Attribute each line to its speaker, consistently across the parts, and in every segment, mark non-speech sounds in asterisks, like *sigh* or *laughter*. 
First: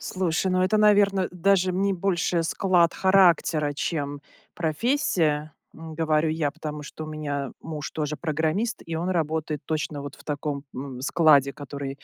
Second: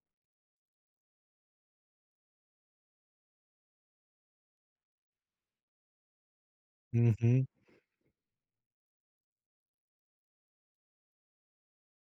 Speaker 1: Слушай, ну это, наверно, даже не больше склад характера, чем профессия, ну, говорю я. Потому что у
Speaker 2: Мгм.
Speaker 1: меня муж тоже программист, и он работает точно вот в таком, м, складе, который,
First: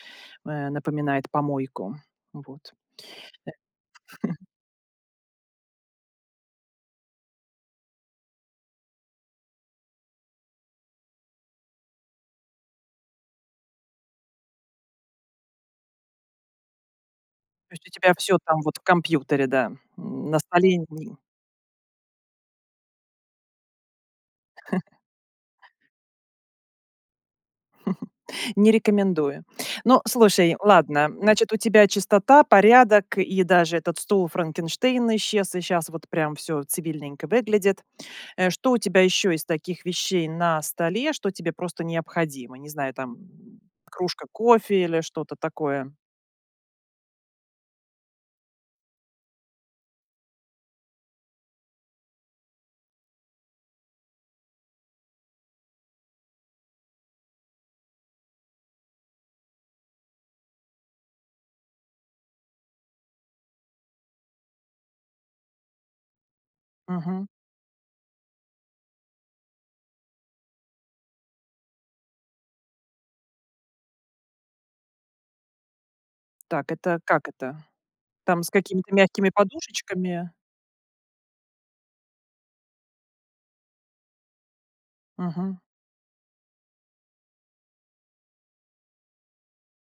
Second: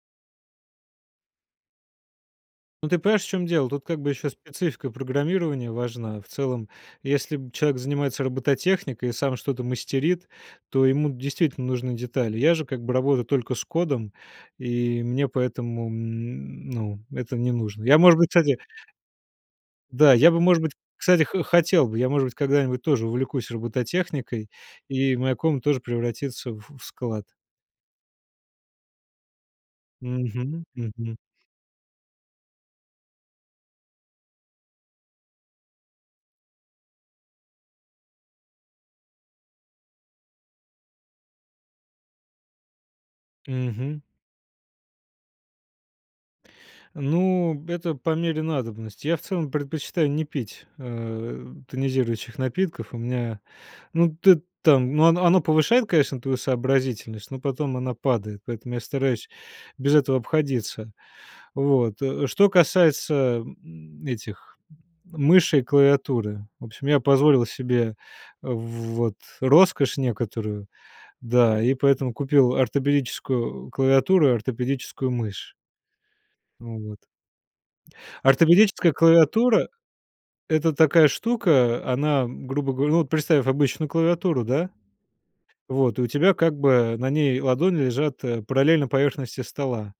Speaker 1: э, напоминает помойку. Вот.
Speaker 2: Ну, ты понимаешь, в чём дело. Тут, как
Speaker 1: Э.
Speaker 2: бы, ещё
Speaker 1: *chuckles*
Speaker 2: специфика программирования важна. В целом, если б человек занимается робототехникой и сам что-то мастерит, то ему действительно нужны детали. Я же, как бы, работаю только с кодом. И мне, поэтому, м, ну, это не
Speaker 1: То
Speaker 2: нужно.
Speaker 1: есть у
Speaker 2: Я,
Speaker 1: тебя
Speaker 2: может быть,
Speaker 1: всё
Speaker 2: кстати
Speaker 1: там вот в компьютере, да,
Speaker 2: да,
Speaker 1: м.
Speaker 2: я
Speaker 1: На
Speaker 2: бы, может быть,
Speaker 1: столе ни
Speaker 2: кстати, хо хотел бы. Я, может быть, когда-нибудь тоже увлекусь робототехникой,
Speaker 1: *chuckles*
Speaker 2: и моя комната тоже превратится в в склад.
Speaker 1: *chuckles* Не рекомендую. Ну, слушай,
Speaker 2: Мгм,
Speaker 1: ладно.
Speaker 2: мгм.
Speaker 1: Значит, у тебя чистота, порядок, и даже этот стул-Франкенштейн исчез, и щас вот прям всё цивильненько выглядит. Э, что у тебя ещё из таких вещей на столе, что тебе просто необходимо? Не знаю, там, м,
Speaker 2: Мгм.
Speaker 1: кружка кофе или что-то такое?
Speaker 2: Ну б это по мере надобности. Я, в целом, предпочитаю не пить, э, тонизирующих напитков. У меня, ну, ты там ну, оно оно повышает, конечно, твою сообразительность, но потом она падает. Поэтому я стараюсь без этого обходиться. Вот. Э, что касается, м, этих, мыши и клавиатуры. В общем, я
Speaker 1: Мгм.
Speaker 2: позволил себе вот роскошь некоторую, да, и поэтому купил ортопедическую клавиатуру и ортопедическую мышь.
Speaker 1: Так,
Speaker 2: Ну
Speaker 1: это
Speaker 2: вот.
Speaker 1: как это? Там с
Speaker 2: Ортопедическая
Speaker 1: какими-то мягкими
Speaker 2: клавиатура-
Speaker 1: подушечками?
Speaker 2: это такая штука. Она, грубо говоря ну, вот представь обычную клавиатуру, да.
Speaker 1: Мгм.
Speaker 2: Вот, и у тебя, как бы, на ней ладони лежат, э, параллельно поверхности стола.